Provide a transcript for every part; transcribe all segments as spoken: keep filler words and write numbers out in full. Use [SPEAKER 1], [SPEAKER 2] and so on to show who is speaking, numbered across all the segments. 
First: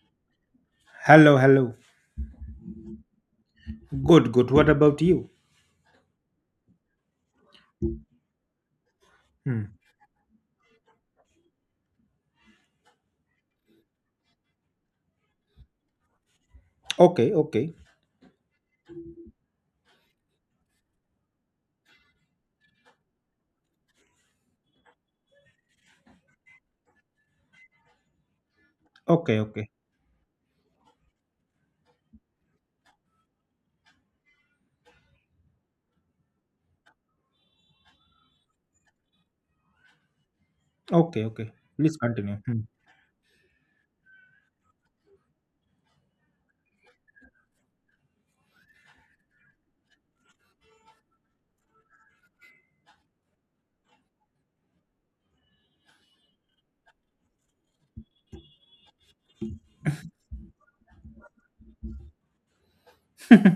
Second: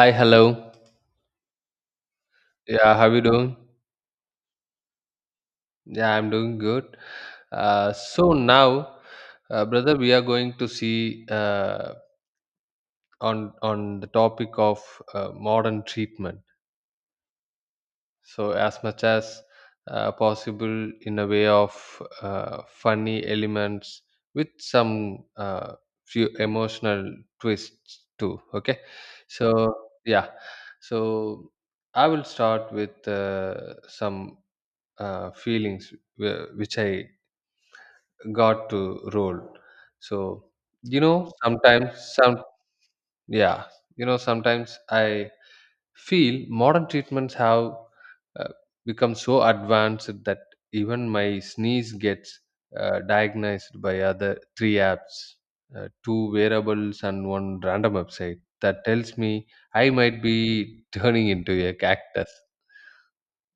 [SPEAKER 1] Hi, hello.
[SPEAKER 2] Hello, hello.
[SPEAKER 1] Yeah, how you doing?
[SPEAKER 2] Good, good. What about you?
[SPEAKER 1] Yeah, I'm doing good. Uh, so now, uh,
[SPEAKER 2] Hmm.
[SPEAKER 1] brother, we are going to see uh, on on the topic of uh, modern treatment.
[SPEAKER 2] Okay, okay,
[SPEAKER 1] So as much as uh, possible, in a way of uh, funny elements with some uh, few emotional twists too. Okay,
[SPEAKER 2] okay,
[SPEAKER 1] so
[SPEAKER 2] okay,
[SPEAKER 1] yeah, so I will start with uh, some uh, feelings wh- which I got to roll. So you
[SPEAKER 2] okay,
[SPEAKER 1] know,
[SPEAKER 2] okay. Please
[SPEAKER 1] sometimes
[SPEAKER 2] continue.
[SPEAKER 1] some yeah, you know, sometimes I feel modern treatments have uh, become so advanced that even my sneeze gets uh, diagnosed by other three apps, uh, two wearables, and one random website that tells me I might be turning into a cactus.
[SPEAKER 2] Hmm.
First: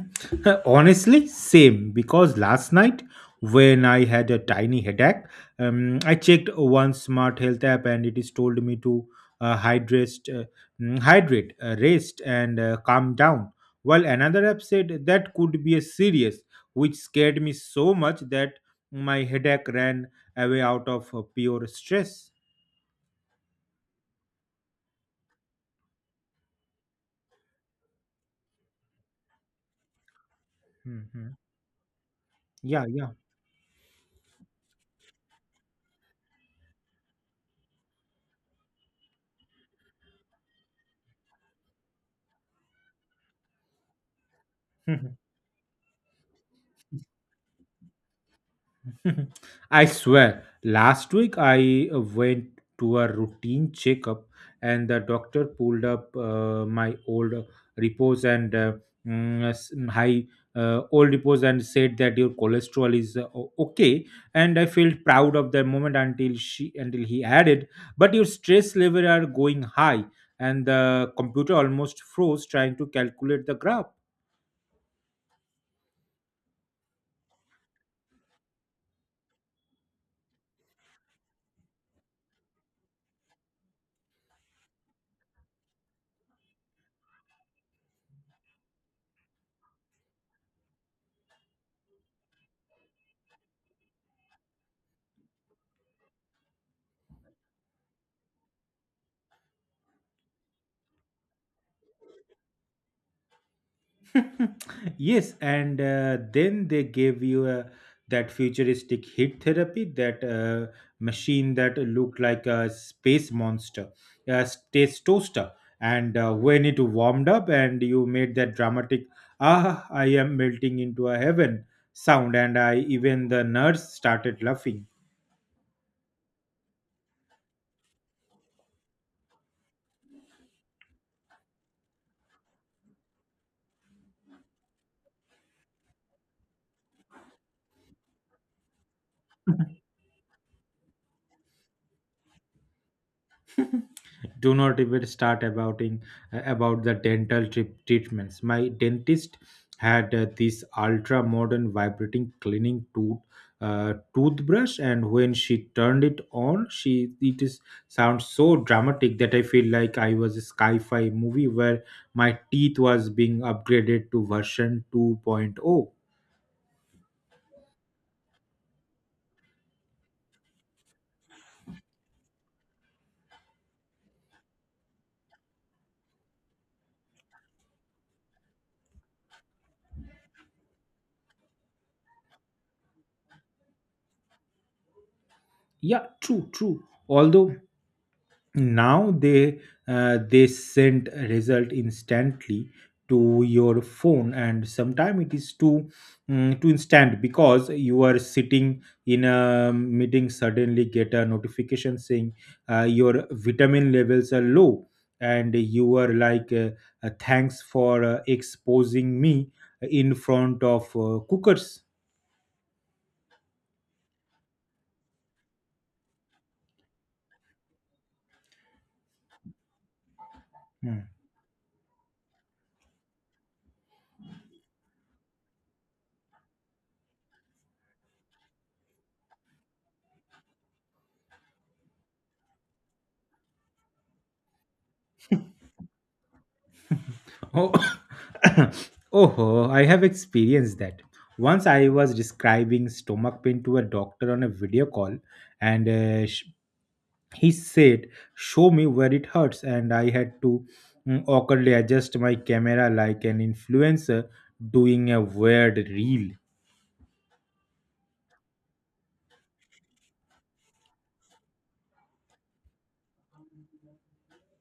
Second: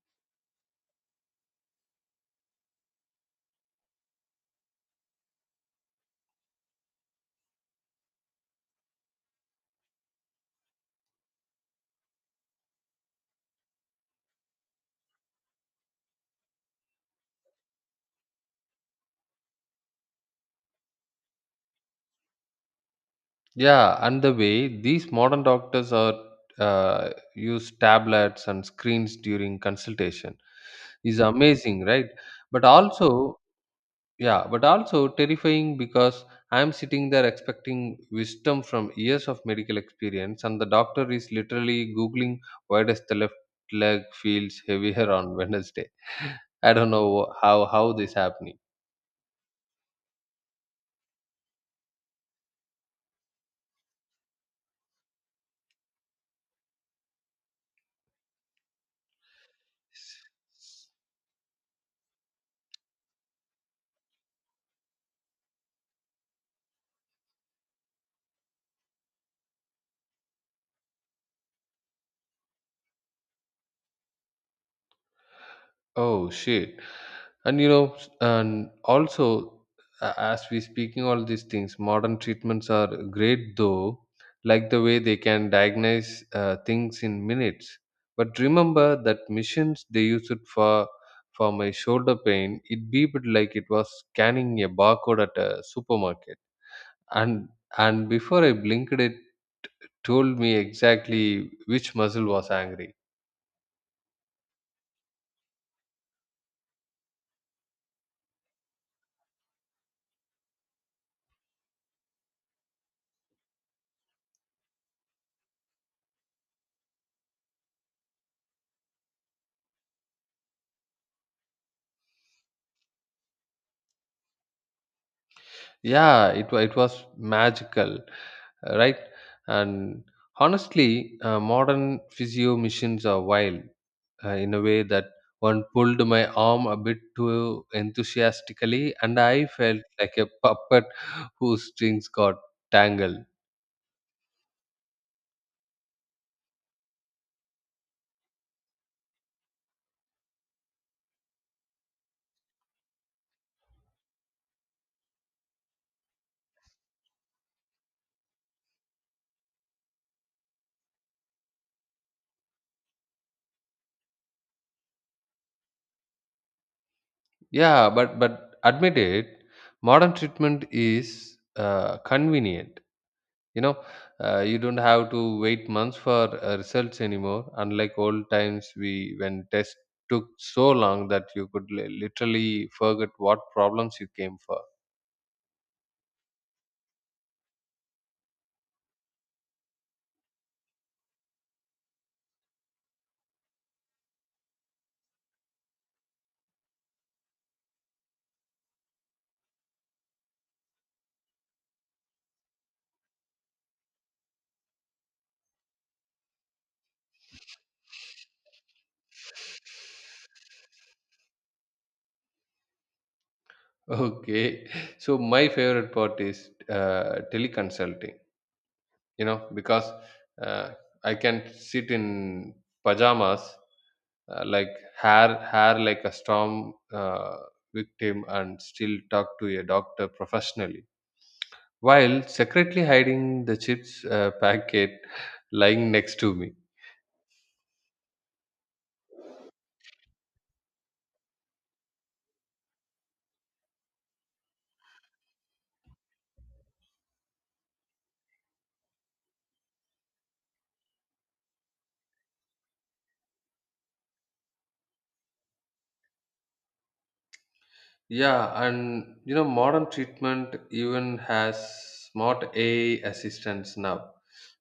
[SPEAKER 2] Honestly, same. Because last night, when I had a tiny headache, um, I checked one smart health app, and it is told me to uh, hydrate, uh, mm, hydrate, uh, rest, and uh, calm down. While another app said that could be a serious, which scared me so much that my headache ran away out of uh, pure stress.
[SPEAKER 1] Yeah, and the way these modern doctors are uh, use tablets and screens during consultation is
[SPEAKER 2] Mhm.
[SPEAKER 1] amazing, right? But
[SPEAKER 2] Yeah, yeah.
[SPEAKER 1] also, yeah, but also terrifying because I'm sitting there expecting wisdom from years of medical experience, and the doctor is literally googling why does the left leg feels heavier on Wednesday. I don't know how how this happening.
[SPEAKER 2] I swear, last week I uh, went to a routine checkup, and the doctor pulled up uh, my old repos and uh, mm, s- high uh, old repos and said that your cholesterol is uh, o- okay, and I felt proud of that moment until she until he added, but your stress level are going high, and the computer almost froze trying to calculate the graph.
[SPEAKER 1] Oh shit! And you know, s- and also a- as we speaking all these things, modern treatments are great though, like the way they can diagnose uh, things in minutes. But remember that machines they used it for for my shoulder pain. It beeped like it was scanning a barcode at a supermarket, and and before I blinked, it told me exactly which muscle was angry.
[SPEAKER 2] Yes, and uh, then they gave you a, that futuristic heat therapy, that uh, machine that looked like a space monster, a space toaster. And uh, when it warmed up, and you made that dramatic "Ah, I am melting into a heaven" sound, and I even the nurse started laughing.
[SPEAKER 1] Yeah, it, wa- it was magical, uh, right. And honestly, uh, modern physio machines are wild uh, in a way that one pulled my arm a bit too enthusiastically and I felt like a puppet whose strings got tangled.
[SPEAKER 2] Do not even start about in, about the dental trip treatments. My dentist had uh, this ultra modern vibrating cleaning tooth uh, toothbrush, and when she turned it on, she it is sounds so dramatic that I feel like I was a sci-fi movie where my teeth was being upgraded to version 2.0.
[SPEAKER 1] Yeah, but but admit it, modern treatment is uh, convenient, you know. Uh, you don't have to wait months for uh, results anymore, unlike old times we when tests took so long that you could li- literally forget what problems you came for.
[SPEAKER 2] Yeah, true true although now they uh, they send a result instantly to your phone, and sometimes it is too mm, too instant because you are sitting in a meeting, suddenly get a notification saying uh, your vitamin levels are low, and you are like uh, uh, thanks for uh, exposing me in front of uh, cookers.
[SPEAKER 1] Okay. So my favorite part is uh, teleconsulting, you know, because uh,
[SPEAKER 2] Hmm.
[SPEAKER 1] I can sit in pajamas, uh, like hair hair like a storm uh, victim, and still talk to a doctor professionally while secretly hiding the chips uh, packet lying next to me.
[SPEAKER 2] Oh, oh, I have experienced that. Once I was describing stomach pain to a doctor on a video call, and uh, sh- he said, show me where it hurts. And I had to mm, awkwardly adjust my camera like an influencer doing a weird reel.
[SPEAKER 1] Yeah, and you know, modern treatment even has smart A I assistants now.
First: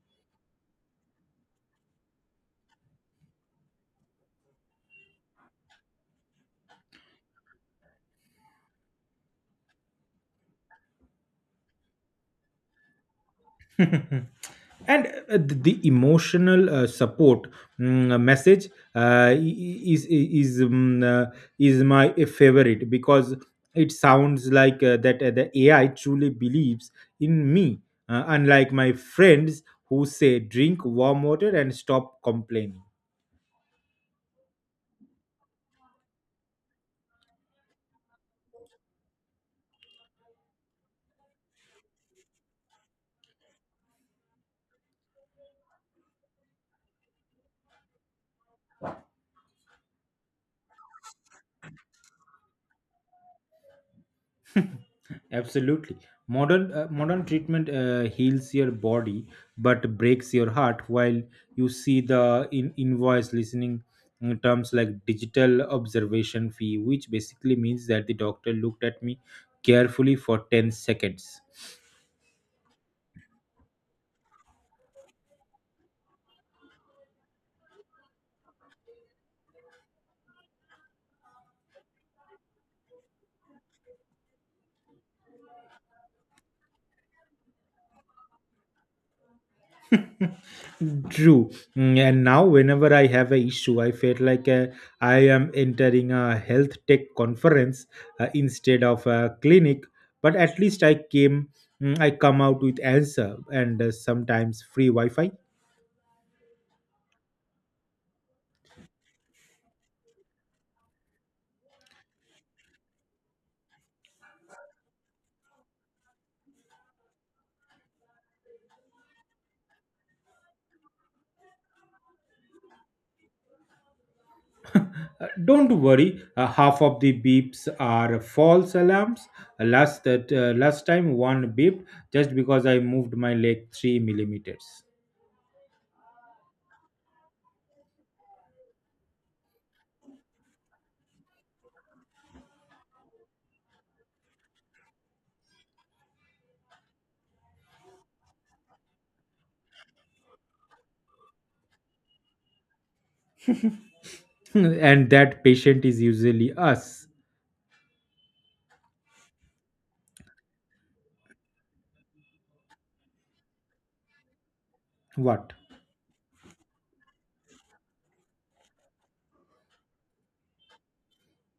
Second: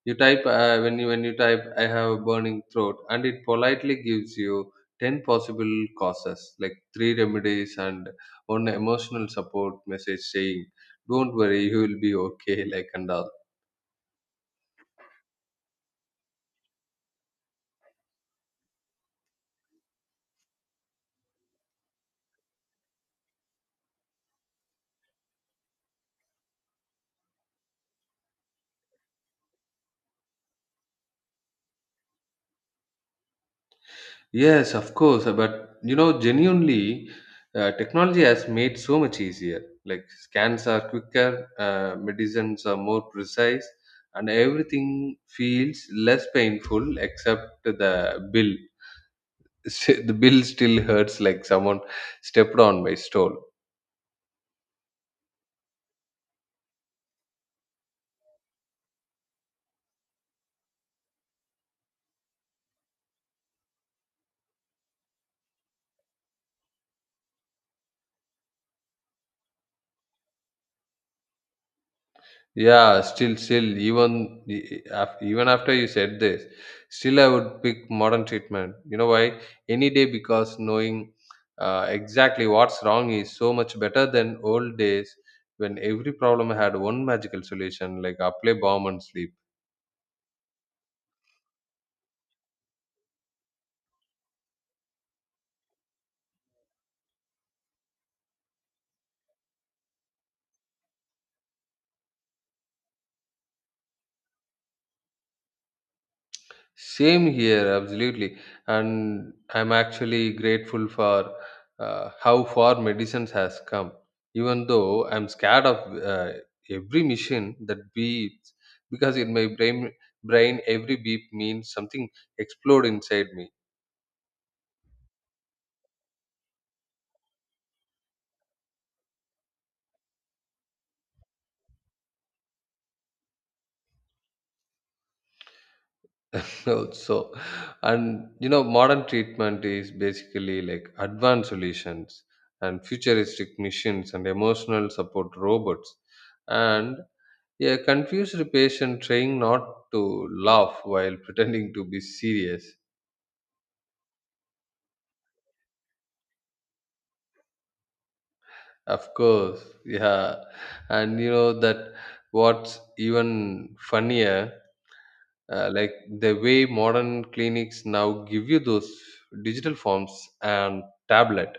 [SPEAKER 1] You type uh, when you when you type "I have a burning throat" and it politely gives you ten possible causes, like three remedies and one emotional support message saying, "Don't worry, you will be okay," like and all.
[SPEAKER 2] And uh, the the emotional uh, support mm, uh, message uh, is is um, uh, is my favorite because it sounds like uh, that uh, the A I truly believes in me, uh, unlike my friends who say drink warm water and stop complaining.
[SPEAKER 1] Yes, of course. uh, But you know, genuinely, uh, technology has made so much easier. Like scans are quicker, uh, medicines are more precise, and everything feels less painful except the bill. The bill still hurts like someone stepped on my stole.
[SPEAKER 2] Absolutely. Modern uh, modern treatment uh, heals your body but breaks your heart, while you see the in invoice listening in terms like digital observation fee, which basically means that the doctor looked at me carefully for ten seconds.
[SPEAKER 1] Yeah, still, still, even e- e- af- even after you said this, still I would pick modern treatment. You know why? Any day, because knowing uh, exactly what's wrong is so much better than old days when every problem had one magical solution like apply balm and sleep.
[SPEAKER 2] True. Mm, and now, whenever I have a issue, I felt like uh, I am entering a health tech conference uh, instead of a clinic. But at least I came, mm, I come out with answer and uh, sometimes free Wi-Fi.
[SPEAKER 1] Same here, absolutely. And I'm actually grateful for uh, how far medicines has come. Even though I'm scared of uh, every machine that beeps, because in my brain, brain every beep means something explode inside me.
[SPEAKER 2] Uh, don't worry, uh, half of the beeps are false alarms. Uh, Last that uh, last time, one beeped just because I moved my leg three millimeters.
[SPEAKER 1] So, and you know modern treatment is basically like advanced solutions and futuristic machines and emotional support robots and a confused patient trying not to laugh while pretending to be serious.
[SPEAKER 2] And that patient is usually us.
[SPEAKER 1] Of course, yeah. And you know that what's even funnier,
[SPEAKER 2] What?
[SPEAKER 1] uh, like the way modern clinics now give you those digital forms and tablet.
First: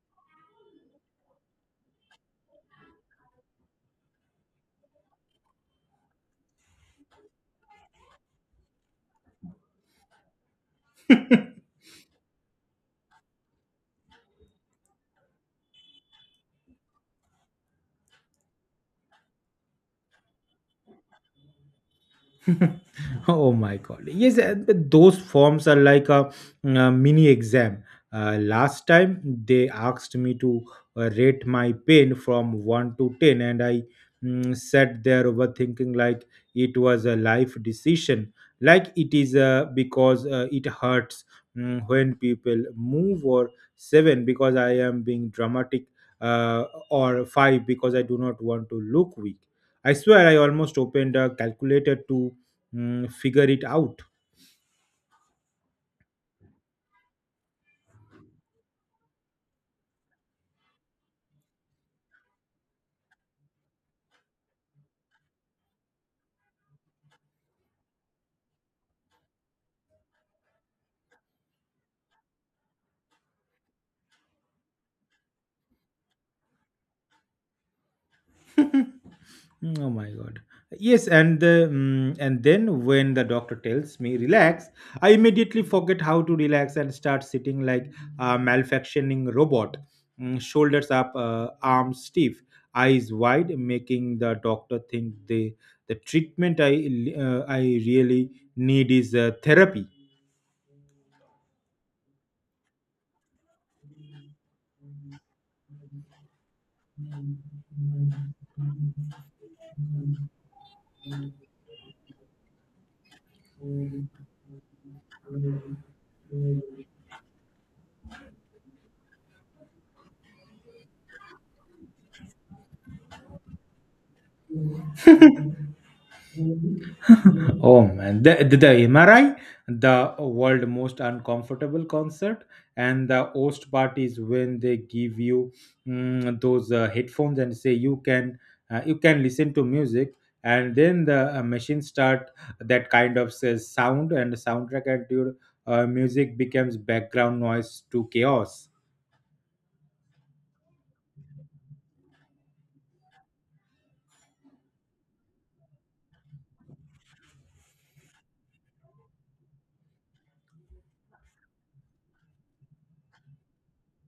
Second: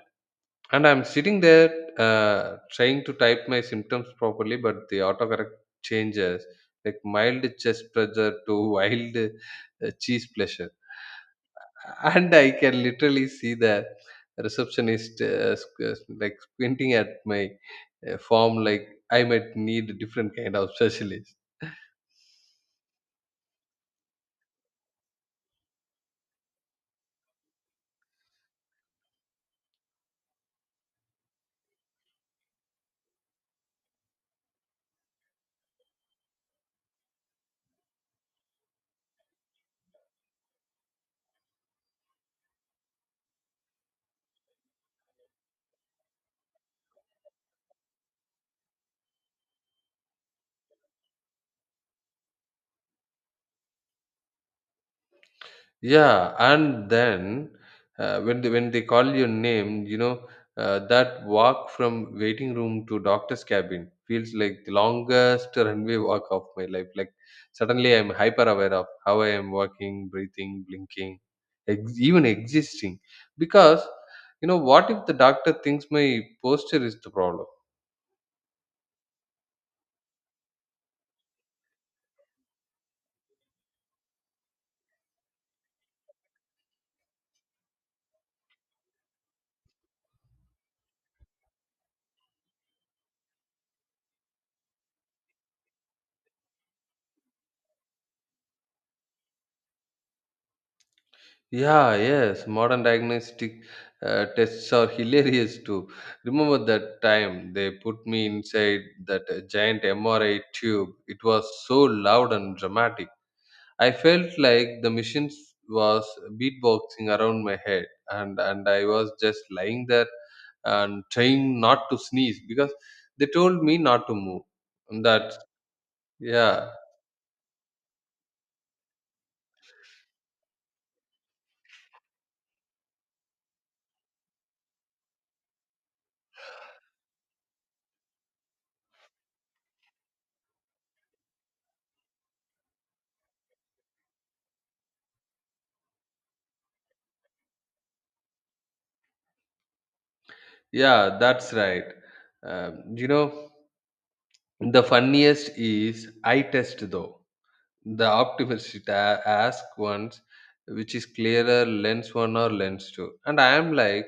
[SPEAKER 1] And I'm sitting there uh, trying to type my symptoms properly, but the autocorrect changes like mild chest pressure to wild uh, cheese pleasure. And I can literally see the receptionist uh, squ- like squinting at my uh, form, like I might need a different kind of specialist.
[SPEAKER 2] Oh my God. Yes, uh, but those forms are like a, uh mini exam. Uh, last time they asked me to uh, rate my pain from one to ten, and I mm, sat there overthinking like it was a life decision. Like it is uh, because uh, it hurts mm, when people move, or seven because I am being dramatic, uh, or five because I do not want to look weak. I swear I almost opened a calculator to mm, figure it out.
[SPEAKER 1] Yeah, and then uh, when they, when they call your name, you know, uh, that walk from waiting room to doctor's cabin feels like the longest runway walk of my life. Like suddenly I'm hyper aware of how I am walking, breathing, blinking, ex- even existing. Because you know, what if the doctor thinks my posture is the problem?
[SPEAKER 2] Mm, oh my god. Yes, and the mm, and then when the doctor tells me relax, I immediately forget how to relax and start sitting like a malfunctioning robot, mm, shoulders up, uh, arms stiff, eyes wide, making the doctor think the the treatment I uh, I really need is uh, therapy.
[SPEAKER 1] Yeah, yes, modern diagnostic uh, tests are hilarious too. Remember that time they put me inside that uh, giant M R I tube? It was so loud and dramatic. I felt like the machine was beatboxing around my head, and, and I was just lying there and trying not to sneeze because they told me not to move. And That's yeah,
[SPEAKER 2] Oh man, the, the, the M R I, the world most uncomfortable concert, and the host part is when they give you mm, those uh, headphones and say you can uh, you can listen to music, and then the uh, machine start that kind of says sound and the soundtrack and your uh, music becomes background noise to chaos.
[SPEAKER 1] yeah, that's right. Um, you know, the funniest is I test though. The optimist ta- ask once which is clearer, lens one or lens two. And I am like,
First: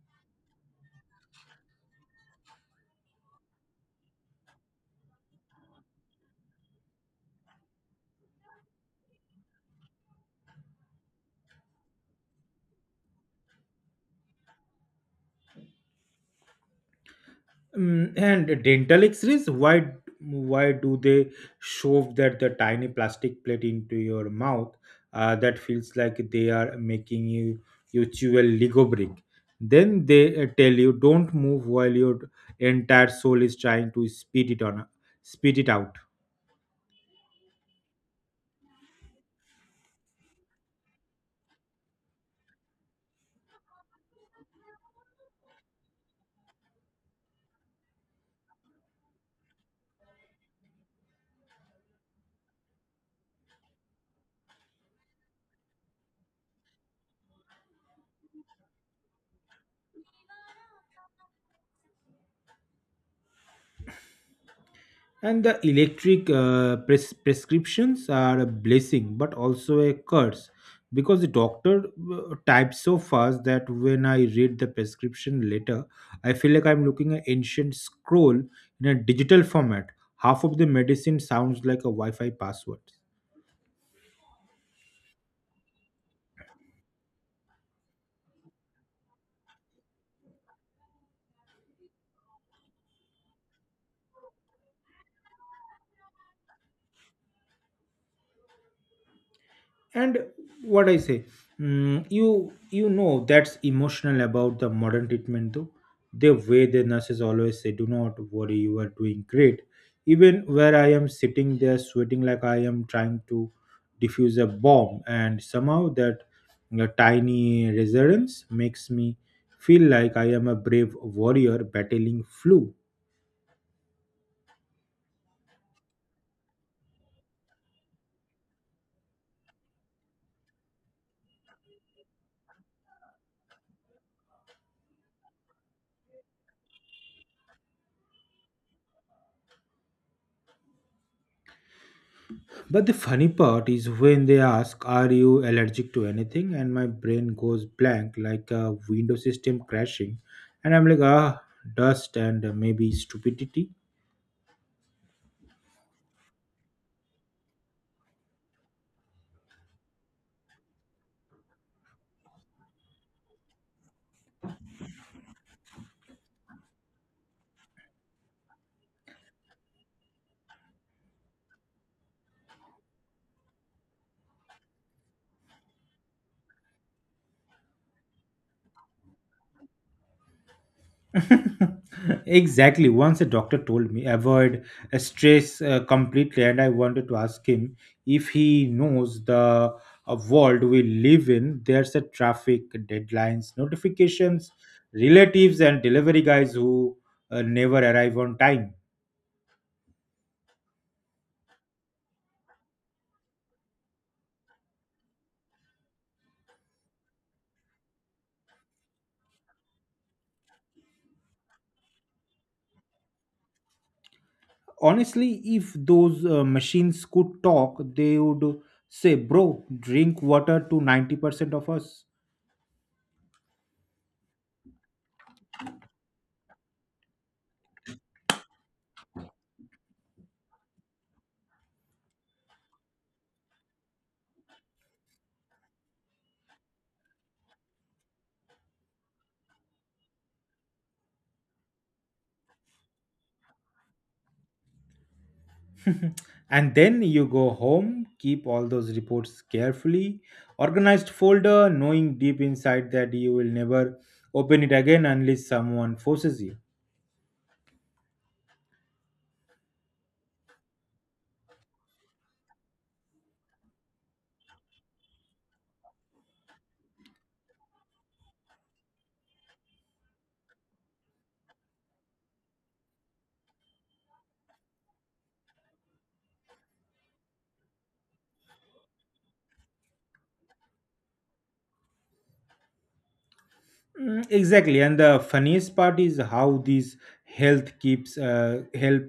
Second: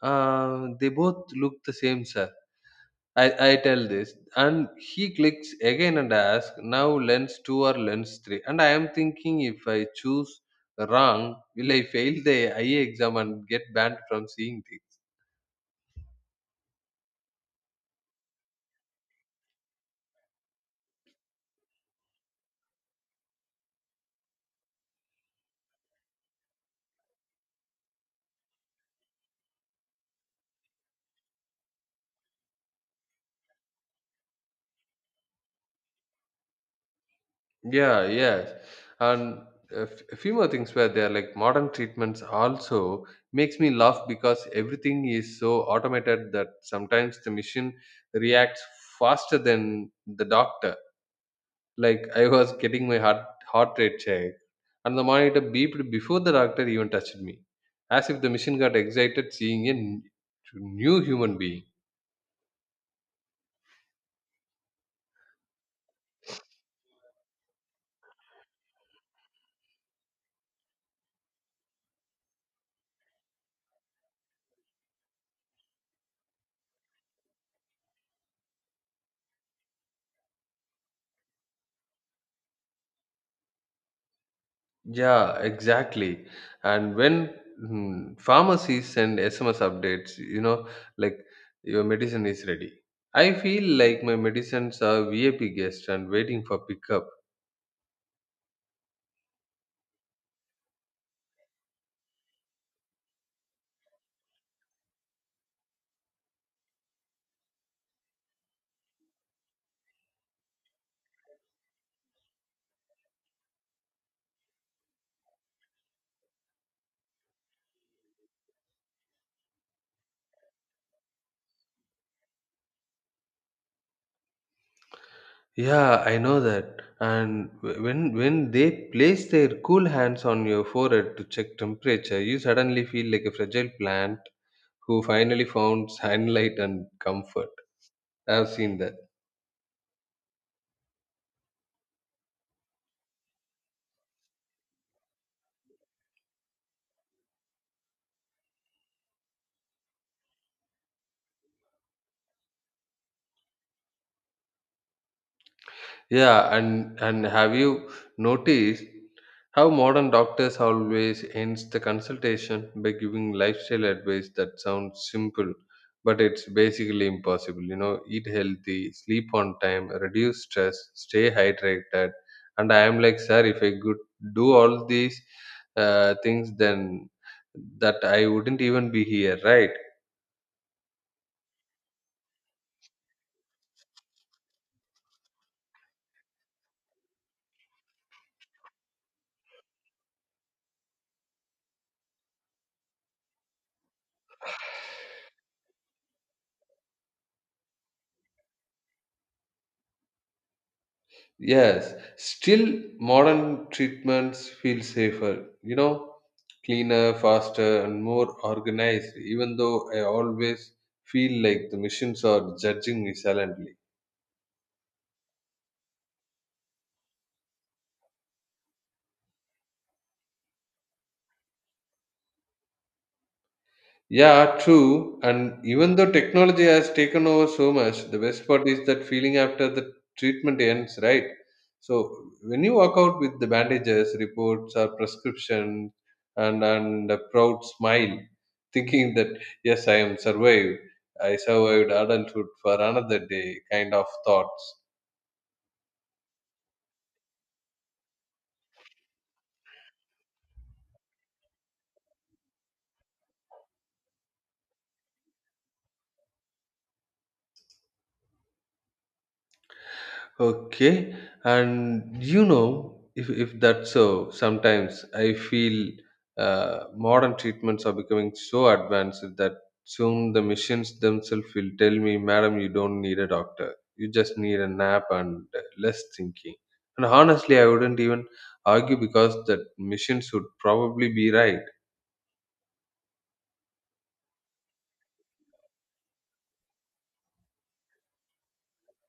[SPEAKER 1] uh, they both look the same, sir. I, I tell this. And he clicks again and asks, now lens two or lens three. And I am thinking if I choose wrong, will I fail the eye exam and get banned from seeing things?
[SPEAKER 2] Mm, and dental x-rays, why why do they shove that the tiny plastic plate into your mouth uh, that feels like they are making you you chew a lego brick, then they uh, tell you don't move while your entire soul is trying to spit it on spit it out.
[SPEAKER 1] Yeah, yes. And a f- a few more things where they're like modern treatments also makes me laugh because everything is so automated that sometimes the machine reacts faster than the doctor. Like I was getting my heart heart rate checked and the monitor beeped before the doctor even touched me, as if the machine got excited seeing a n- new human being.
[SPEAKER 2] And the electric uh, pres- prescriptions are a blessing but also a curse because the doctor uh, types so fast that when I read the prescription letter, I feel like I'm looking at ancient scroll in a digital format. Half of the medicine sounds like a Wi Fi password.
[SPEAKER 1] Yeah, exactly. And when mm, pharmacies send S M S updates, you know, like your medicine is ready. I feel like my medicines are V I P guests and waiting for pickup.
[SPEAKER 2] And what I say, mm, you you know that's emotional about the modern treatment though, the way the nurses always say do not worry, you are doing great, even where I am sitting there sweating like I am trying to defuse a bomb, and somehow that uh, tiny resonance makes me feel like I am a brave warrior battling flu.
[SPEAKER 1] Yeah, I know that. And wh- when when they place their cool hands on your forehead to check temperature, you suddenly feel like a fragile plant who finally found sunlight and comfort. I've seen that.
[SPEAKER 2] But the funny part is when they ask, are you allergic to anything? And my brain goes blank like a window system crashing. And I'm like, ah, dust and maybe stupidity.
[SPEAKER 1] Yeah, and and have you noticed how modern doctors always ends the consultation by giving lifestyle advice that sounds simple, but it's basically impossible. You know, eat healthy, sleep on time, reduce stress, stay hydrated. And I am like, sir, if I could do all these uh, things, then that I wouldn't even be here, right?
[SPEAKER 2] Exactly. Once a doctor told me, avoid uh, stress uh, completely. And I wanted to ask him if he knows the uh, world we live in. There's a traffic, deadlines, notifications, relatives, and delivery guys who uh, never arrive on time.
[SPEAKER 1] Yes, still modern treatments feel safer, you know, cleaner, faster, and more organized, even though I always feel like the machines are judging me silently.
[SPEAKER 2] Honestly, if those uh, machines could talk, they would say bro drink water to ninety percent of us.
[SPEAKER 1] Yeah, true. And even though technology has taken over so much, the best part is that feeling after the treatment ends, right? So when you walk out with the bandages, reports, or prescription, and and a proud smile, thinking that yes, I am survived. I survived adulthood for another day, kind of thoughts.
[SPEAKER 2] And then you go home, keep all those reports carefully organized folder, knowing deep inside that you will never open it again unless someone forces you.
[SPEAKER 1] Okay, and you know, if if that's so, sometimes I feel uh, modern treatments are becoming so advanced that soon the machines themselves will tell me, "Madam, you don't need a doctor. You just need a nap and less thinking." And honestly, I wouldn't even argue because that machines would probably be right.
[SPEAKER 2] Mm, exactly, and the funniest part is how these health keeps uh, help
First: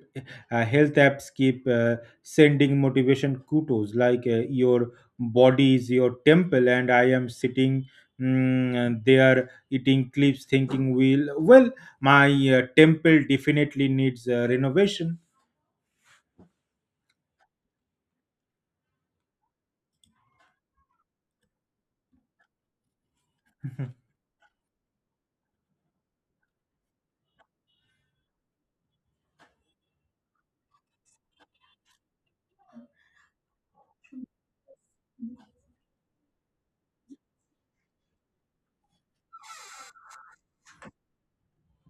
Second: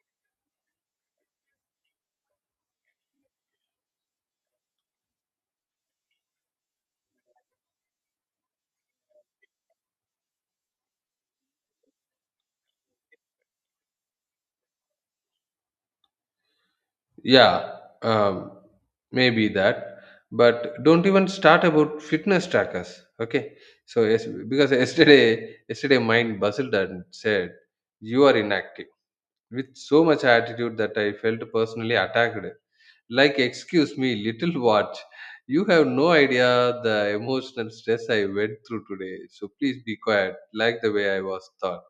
[SPEAKER 2] uh, health apps keep uh, sending motivation kudos like uh, your body is your temple, and I am sitting mm, there eating clips, thinking, "Will well, my uh, temple definitely needs uh, renovation."
[SPEAKER 1] Yeah, um, maybe that. But don't even start about fitness trackers. Okay, so yes, because yesterday, yesterday, mind buzzed and said, "You are inactive." With so much attitude that I felt personally attacked. Like, excuse me, little watch. You have no idea the emotional stress I went through today. So please be quiet, like the way I was thought.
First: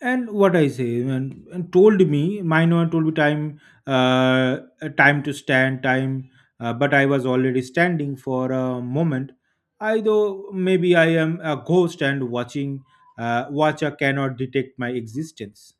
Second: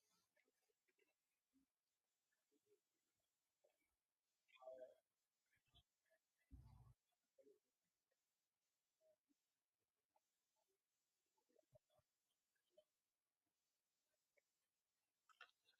[SPEAKER 2] And what I say, and, and told me my Minor told me time uh, time to stand time uh, but I was already standing for a moment. I though maybe I am a ghost and watching uh, watcher cannot detect my existence.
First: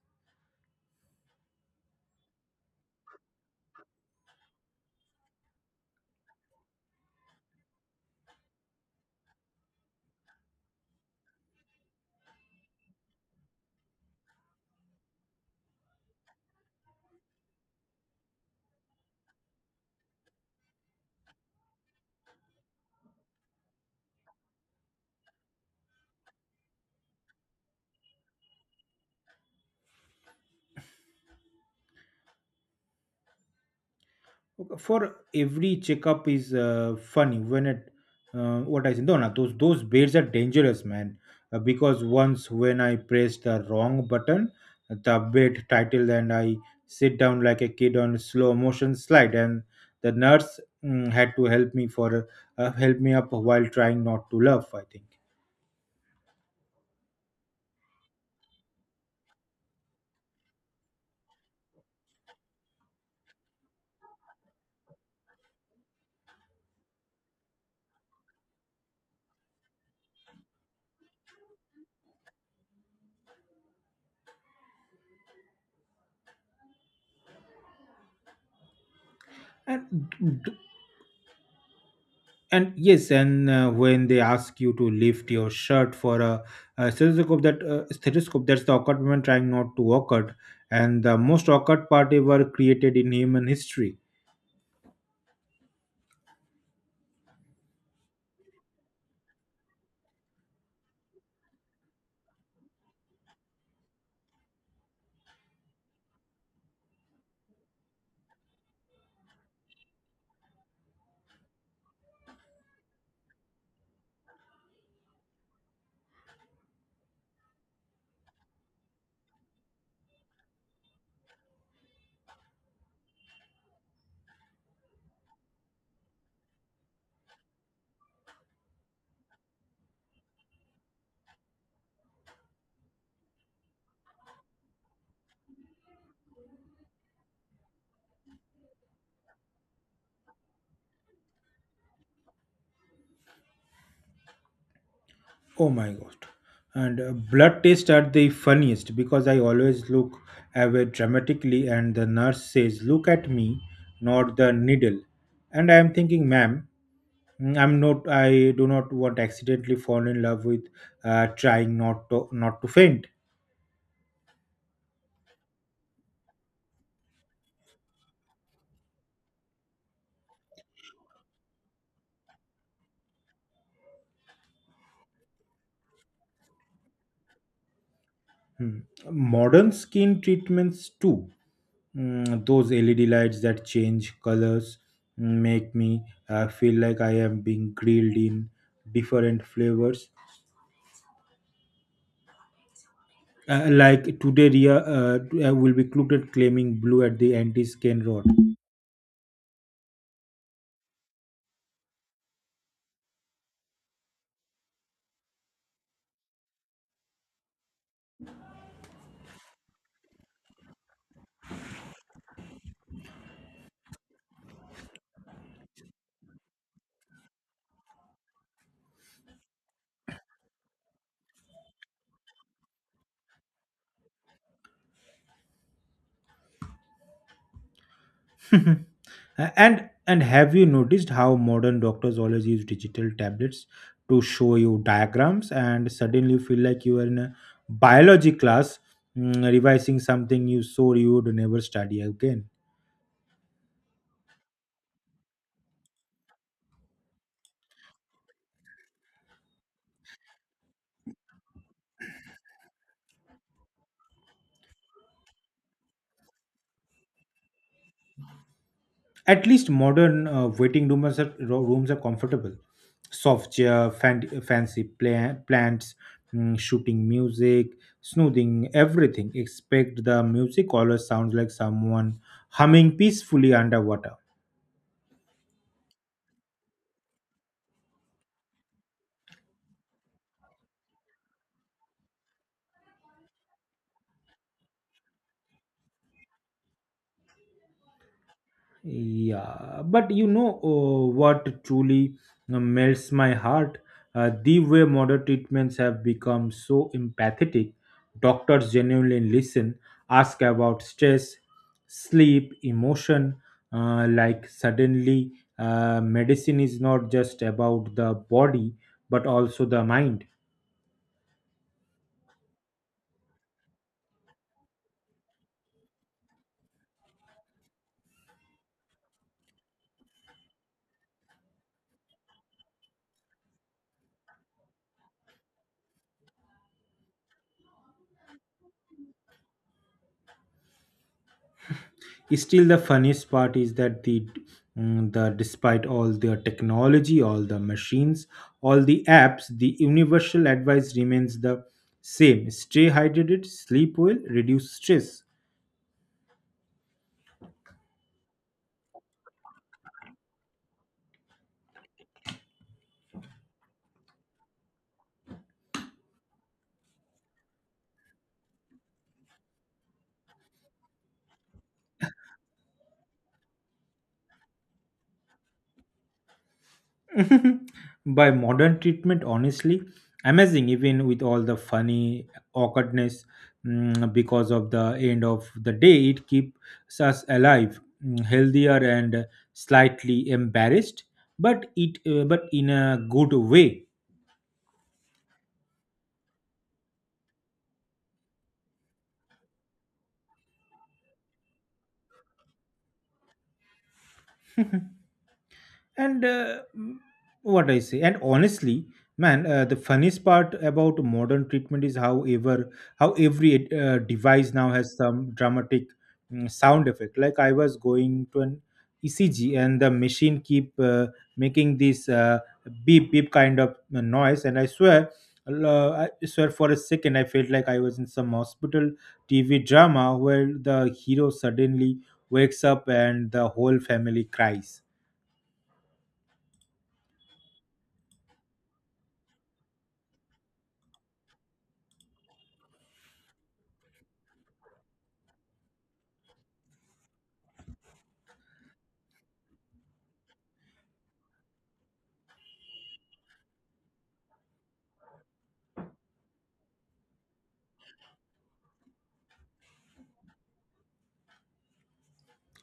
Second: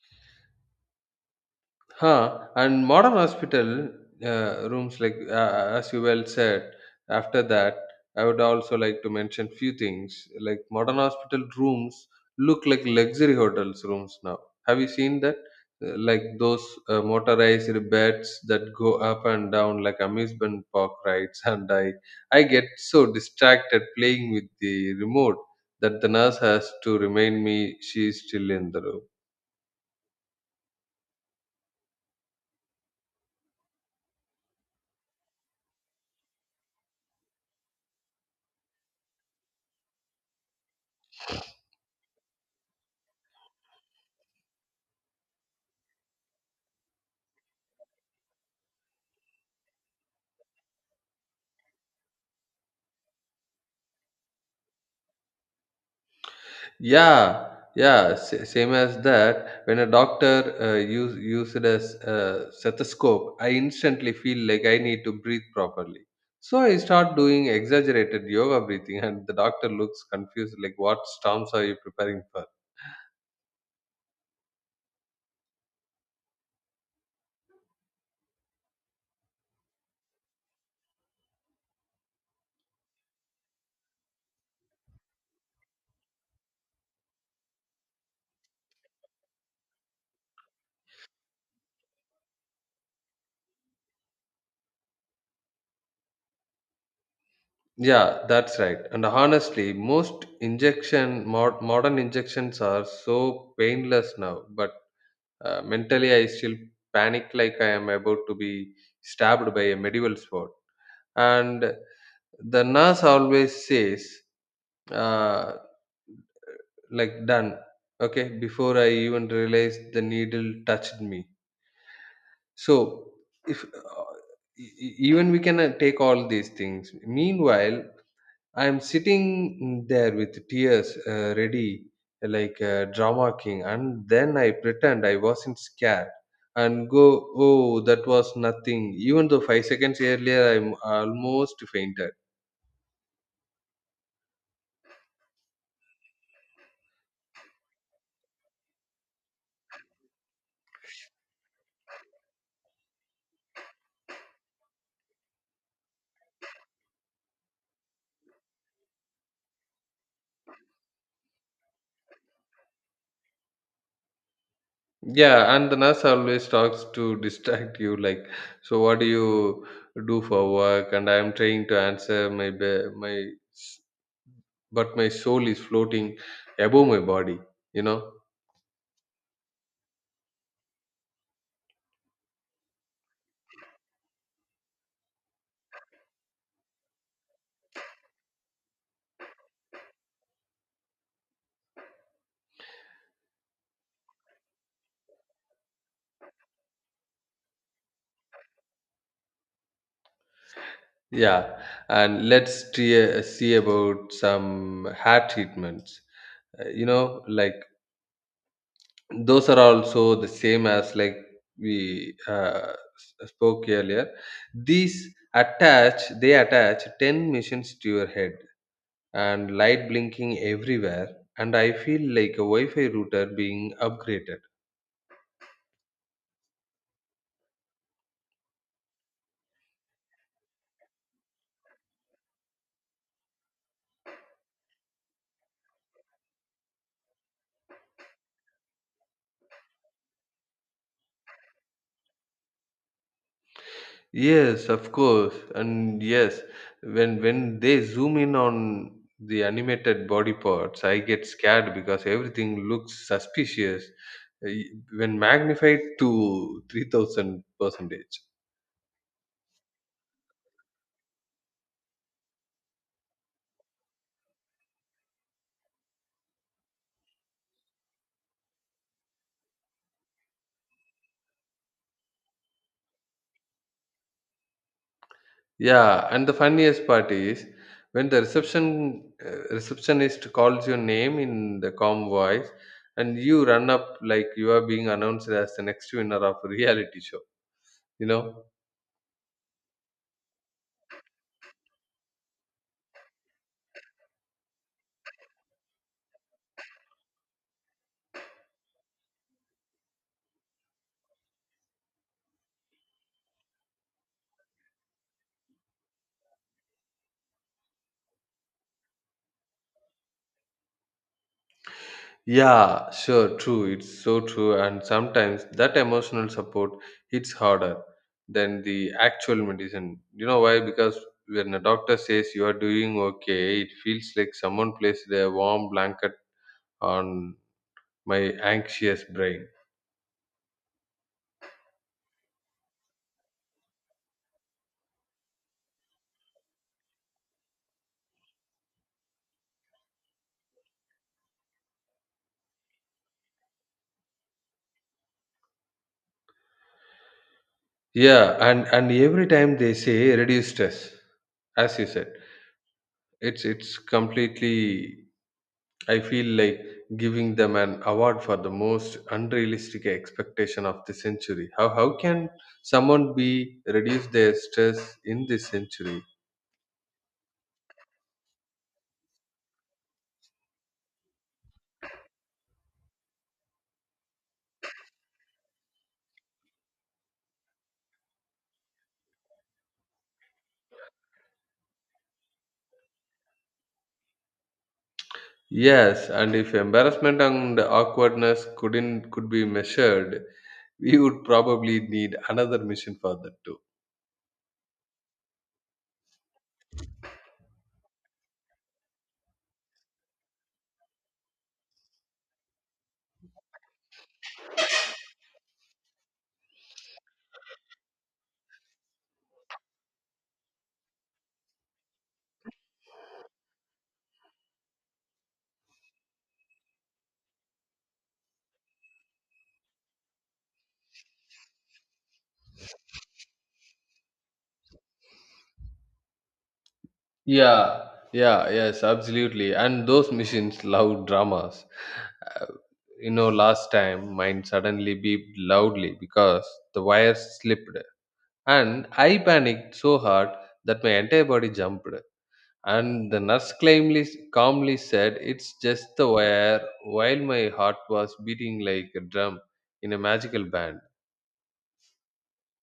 [SPEAKER 1] Huh. And modern hospital uh, rooms, like uh, as you well said, after that, I would also like to mention few things. Like modern hospital rooms look like luxury hotels rooms now. Have you seen that? Uh, Like those uh, motorized beds that go up and down like amusement park rides, and I, I get so distracted playing with the remote that the nurse has to remind me she is still in the room.
[SPEAKER 2] Okay, for every checkup is uh, funny when it uh, what I said. No, no, those those blades are dangerous, man. Uh, because once when I pressed the wrong button, the blade titled, and I sit down like a kid on slow motion slide, and the nurse mm, had to help me for uh, help me up while trying not to laugh. I think.
[SPEAKER 1] Yeah, yeah, sa- same as that. When a doctor uh, use use it as a stethoscope, I instantly feel like I need to breathe properly. So I start doing exaggerated yoga breathing, and the doctor looks confused, like, "What storms are you preparing for?"
[SPEAKER 2] And d- and yes, and uh, when they ask you to lift your shirt for a, a stethoscope, that uh, stethoscope that's the awkward moment, trying not to awkward and the most awkward part ever created in human history.
[SPEAKER 1] Yeah, that's right. And honestly, most injection mod- modern injections are so painless now, but uh, mentally I still panic like I am about to be stabbed by a medieval sword. And the nurse always says uh, like done, okay, before I even realized the needle touched me. So if, uh, e- e- even we can uh, take all these things, meanwhile I am sitting there with tears uh, ready like a drama king, and then I pretend I wasn't scared and go oh that was nothing even though five seconds earlier I'm almost fainted.
[SPEAKER 2] Oh my god, and uh, blood tests are the funniest because I always look away dramatically, and the nurse says, look at me, not the needle, and I am thinking, ma'am, mm, i'm not I do not want to accidentally fall in love with uh, trying not to not to faint.
[SPEAKER 1] Yeah, and the nurse always talks to distract you, like, so what do you do for work? And I am trying to answer my be- my, s- but my soul is floating above my body, you know.
[SPEAKER 2] Hmm. Modern skin treatments too. Mm, those L E D lights that change colors mm, make me uh, feel like I am being grilled in different flavors. Uh, like today, Ria uh, will be quoted claiming blue at the anti-skin rot.
[SPEAKER 1] Yeah, and let's trea- see about some hair treatments. Uh, you know, like those are also the same as like we uh, s- spoke earlier. These attach, they attach ten machines to your head and light blinking everywhere, and I feel like a Wi Fi router being upgraded.
[SPEAKER 2] Mhm. A- and and have you noticed how modern doctors always use digital tablets to show you diagrams, and suddenly you feel like you are in a biology class mm, revising something you swore you would never study again.
[SPEAKER 1] Yes, of course, and yes, when when they zoom in on the animated body parts, I get scared because everything looks suspicious uh, when magnified to three thousand percentage.
[SPEAKER 2] At least modern uh, waiting rooms are, ro- rooms are comfortable: soft chair fan, fancy pla- plants, mm, shooting music, smoothing everything, expect the music always sounds like someone humming peacefully underwater.
[SPEAKER 1] Yeah, and the funniest part is when the reception uh, receptionist calls your name in the calm voice, and you run up like you are being announced as the next winner of a reality show. You know?
[SPEAKER 2] Yeah, but you know uh, what truly uh, melts my heart? Uh, the way modern treatments have become so empathetic. Doctors genuinely listen, ask about stress, sleep, emotion. Uh, like suddenly, uh, medicine is not just about the body but also the mind.
[SPEAKER 1] Yeah, sure, true. It's so true, and sometimes that emotional support hits harder than the actual medicine. You know why? Because when a doctor says you are doing okay, it feels like someone placed a warm blanket on my anxious brain.
[SPEAKER 2] Still the funniest part is that the mm, the despite all the technology, all the machines, all the apps, the universal advice remains the same: stay hydrated, sleep well, reduce stress.
[SPEAKER 1] Yeah, and and every time they say reduce stress, as you said, it's it's completely. I feel like giving them an award for the most unrealistic expectation of the century. How how can someone be reduce their stress in this century?
[SPEAKER 2] By modern treatment, honestly amazing, even with all the funny awkwardness, mm, because of the end of the day it keeps us alive, mm, healthier and slightly embarrassed, but it uh, but in a good way.
[SPEAKER 1] Yes, and if embarrassment and awkwardness couldn't could be measured, we would probably need another mission for that too.
[SPEAKER 2] And uh, mm, what I say, and honestly man, uh, the funniest part about modern treatment is however how every uh, device now has some dramatic mm, sound effect. Like I was going to an ecg and the machine keep uh, making this uh, beep beep kind of uh, noise, and i swear uh, I swear for a second, I felt like I was in some hospital T V drama where the hero suddenly wakes up and the whole family cries.
[SPEAKER 1] Yeah, yeah, yes, absolutely. And those machines love dramas. Uh, you know, last time mine suddenly beeped loudly because the wires slipped, and I panicked so hard that my entire body jumped. And the nurse calmly, calmly said, "It's just the wire," while my heart was beating like a drum in a magical band.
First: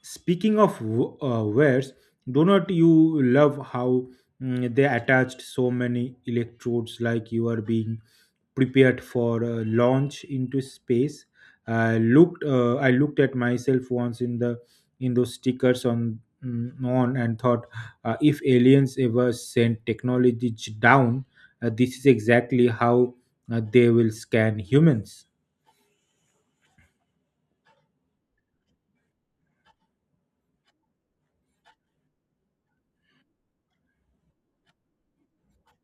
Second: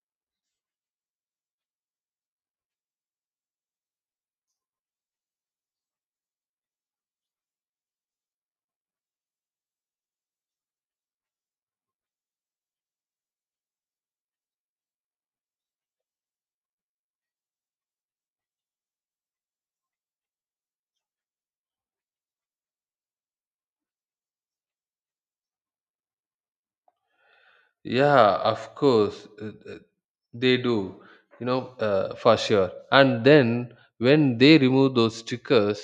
[SPEAKER 2] Speaking of w- uh, wares, do not you love how mm, they attached so many electrodes like you are being prepared for uh, launch into space? I looked. Uh, I looked at myself once in the in those stickers on mm, on and thought, uh, if aliens ever send technology j- down, uh, this is exactly how uh, they will scan humans.
[SPEAKER 1] Yeah, of course, uh, uh, they do, you know, uh, for sure. And then when they remove those stickers,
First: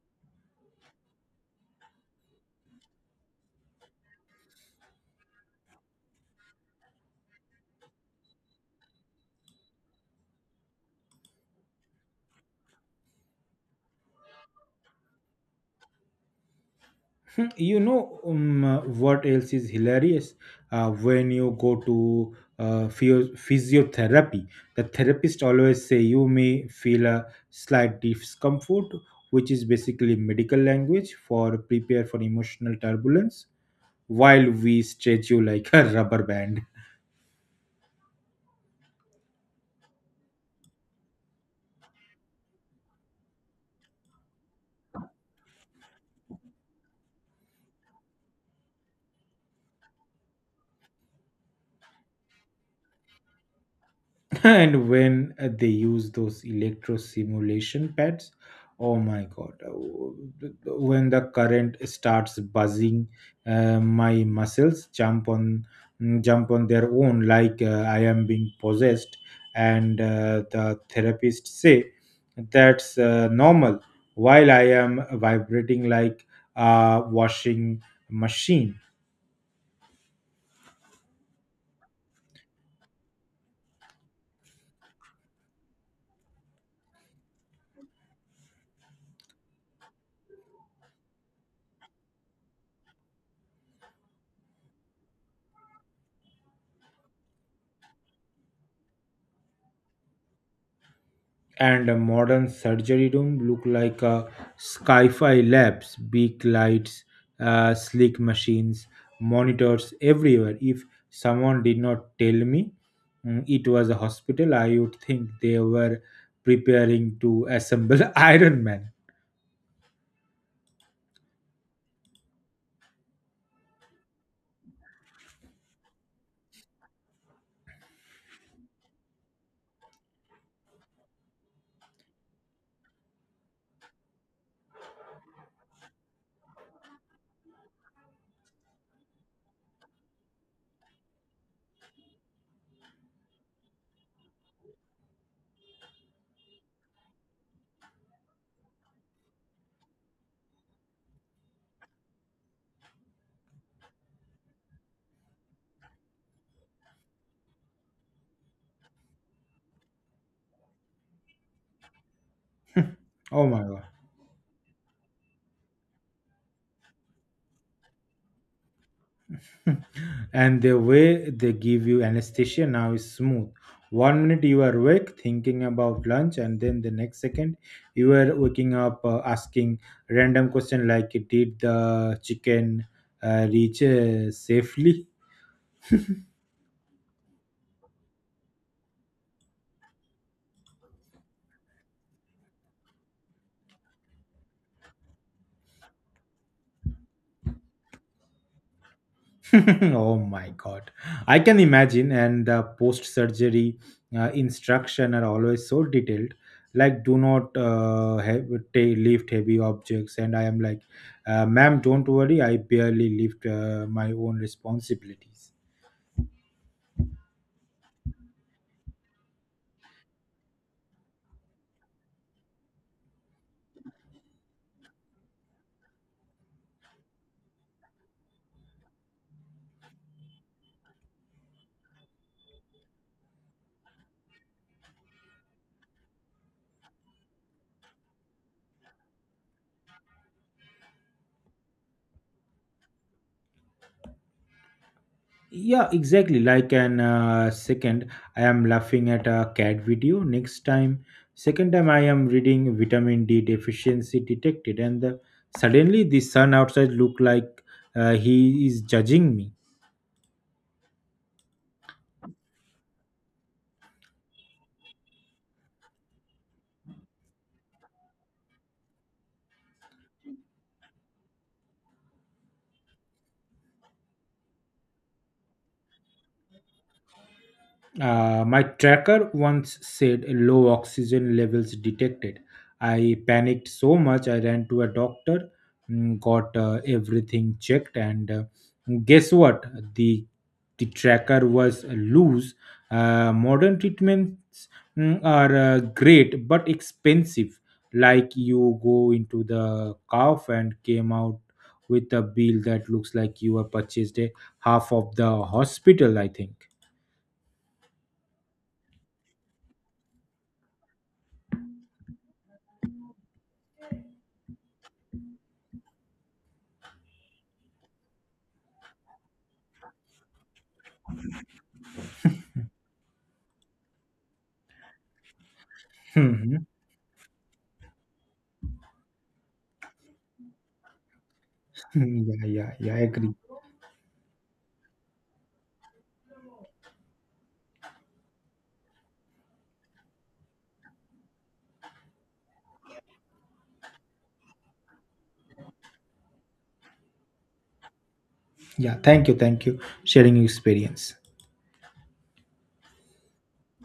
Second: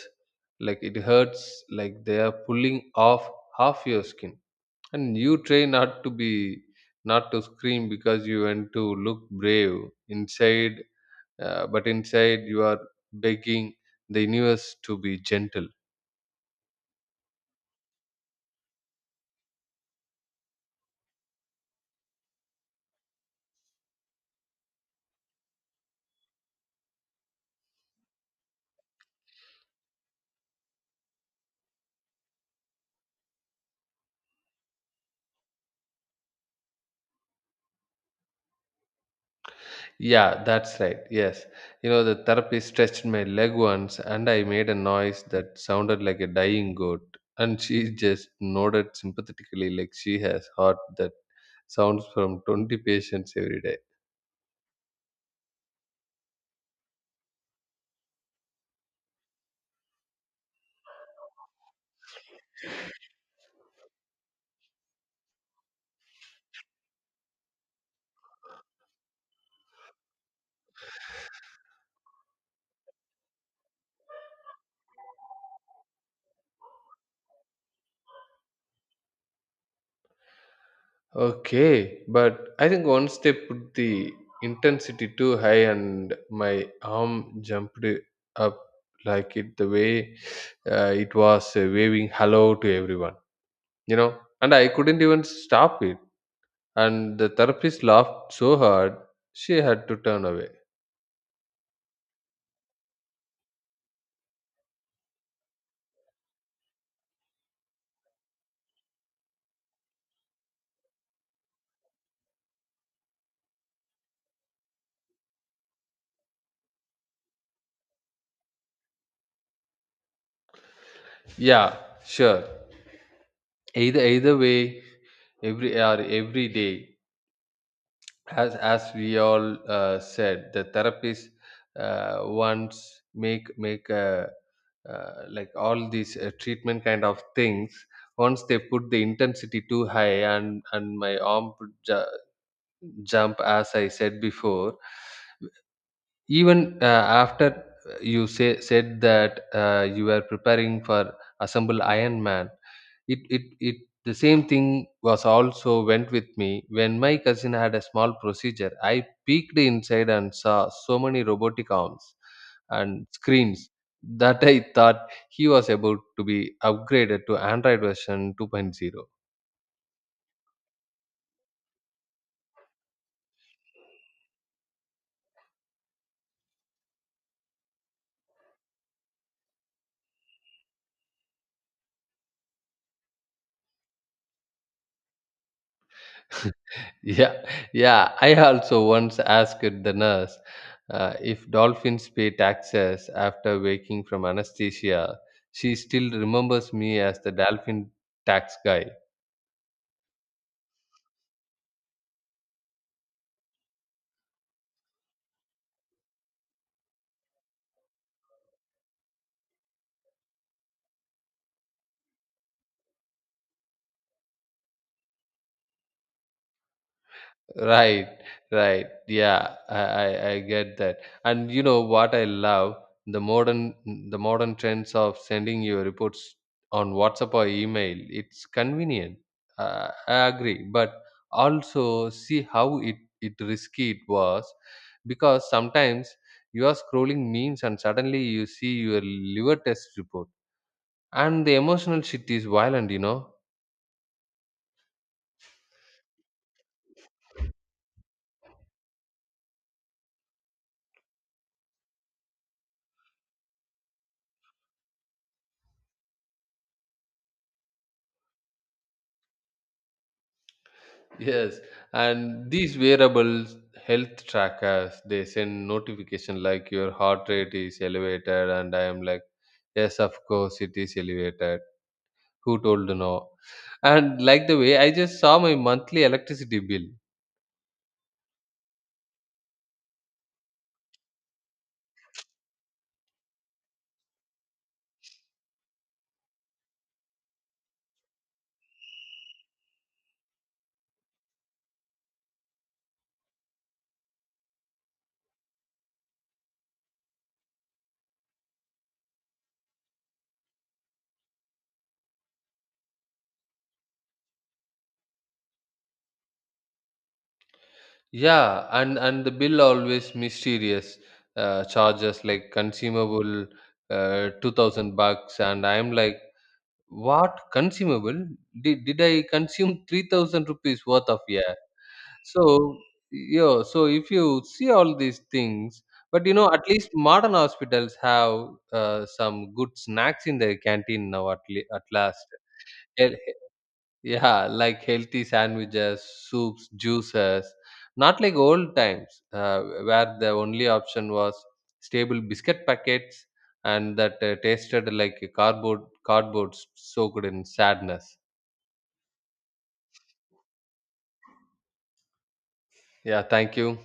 [SPEAKER 1] like it hurts, like they are pulling off half your skin. And you try not to be, not to scream because you want to look brave inside, uh, but inside you are begging the universe to be gentle.
[SPEAKER 2] Hmm, you know um, uh, what else is hilarious? Uh, when you go to uh, physio- physiotherapy, the therapist always say you may feel a slight discomfort, which is basically medical language for prepare for emotional turbulence, while we stretch you like a rubber band.
[SPEAKER 1] Yeah, that's right. Yes. You know, the therapist stretched my leg once and I made a noise that sounded like a dying goat. And she just nodded sympathetically, like she has heard that sounds from twenty patients every day.
[SPEAKER 2] And when uh, they use those electro simulation pads, oh my god, uh, when the current starts buzzing, uh, my muscles jump on mm, jump on their own like uh, I am being possessed, and uh, the therapists say that's uh, normal while I am vibrating like a washing machine.
[SPEAKER 1] Okay, but I think once they put the intensity too high and my arm jumped up like it the way uh, it was uh, waving hello to everyone, you know, and I couldn't even stop it. And the therapist laughed so hard she had to turn away.
[SPEAKER 2] And a modern surgery room look like a sci-fi labs: big lights, uh, sleek machines, monitors everywhere. If someone did not tell me mm, it was a hospital, I would think they were preparing to assemble iron man.
[SPEAKER 1] Yeah, sure. Either either way, every hour, every day, as as we all uh, said, the therapist uh, once make make a uh, like all these uh, treatment kind of things once they put the intensity too high and and my arm would ju- jump as I said before even uh, after you say said that uh, you were preparing for assemble iron man it it it the same thing was also went with me when my cousin had a small procedure. I peeked inside and saw so many robotic arms and
[SPEAKER 2] Oh my
[SPEAKER 1] screens
[SPEAKER 2] god.
[SPEAKER 1] that I thought he was about to be upgraded to android version 2.0.
[SPEAKER 2] And the way they give you anesthesia now is smooth. One minute you are awake thinking about lunch, and then the next second you are waking up uh, asking random question like, "Did the chicken uh, reach uh, safely?"
[SPEAKER 1] yeah yeah I also once asked the nurse uh, if dolphins pay taxes after waking from anesthesia. She still remembers me as the dolphin tax guy.
[SPEAKER 2] Oh my god, I can imagine. And the post surgery uh, instruction are always so detailed, like do not uh, have, ta- lift heavy objects, and I am like, uh, ma'am, don't worry, I barely lift uh, my own responsibilities.
[SPEAKER 1] Right, right. Yeah, I, I, I get that. And you know what I love? The modern the modern trends of sending your reports on WhatsApp or email. It's convenient. Uh, I agree. But also see how it, it risky it was because sometimes you are scrolling memes and suddenly you see your liver test report. And the emotional shit is violent, you know.
[SPEAKER 2] Yeah, exactly. Like an uh, second, I am laughing at a cat video. Next time, second time, I am reading vitamin D deficiency detected, and the, suddenly the sun outside look like uh, he is judging me.
[SPEAKER 1] Yes, and these wearables, health trackers, they send notification like your heart rate is elevated, and I am like, yes, of course, it is elevated. Who told no? And like the way I just saw my monthly electricity bill.
[SPEAKER 2] Uh, my tracker once said low oxygen levels detected. I panicked so much, I ran to a doctor, mm, got uh, everything checked, and uh, guess what? The, the tracker was loose. Uh, modern treatments mm, are uh, great but expensive. Like you go into the cough and came out with a bill that looks like you have purchased a half of the hospital, I think.
[SPEAKER 1] Yeah, and and the bill always mysterious uh, charges like consumable uh, two thousand bucks, and I am like, what consumable? Did did I consume three thousand rupees worth of yeah? So, yeah, so if you see all these things, but you know, at least modern hospitals have uh, some good snacks in their canteen now, at, le- at last.
[SPEAKER 2] Mm, yeah, yeah, yeah, I
[SPEAKER 1] Hel-
[SPEAKER 2] agree.
[SPEAKER 1] Yeah, like healthy sandwiches, soups, juices, not like old times uh, where the only option was stable biscuit packets and that uh, tasted like a cardboard, cardboard soaked in sadness.
[SPEAKER 2] Yeah, thank you, thank you, sharing your experience.
[SPEAKER 1] Yeah, thank you.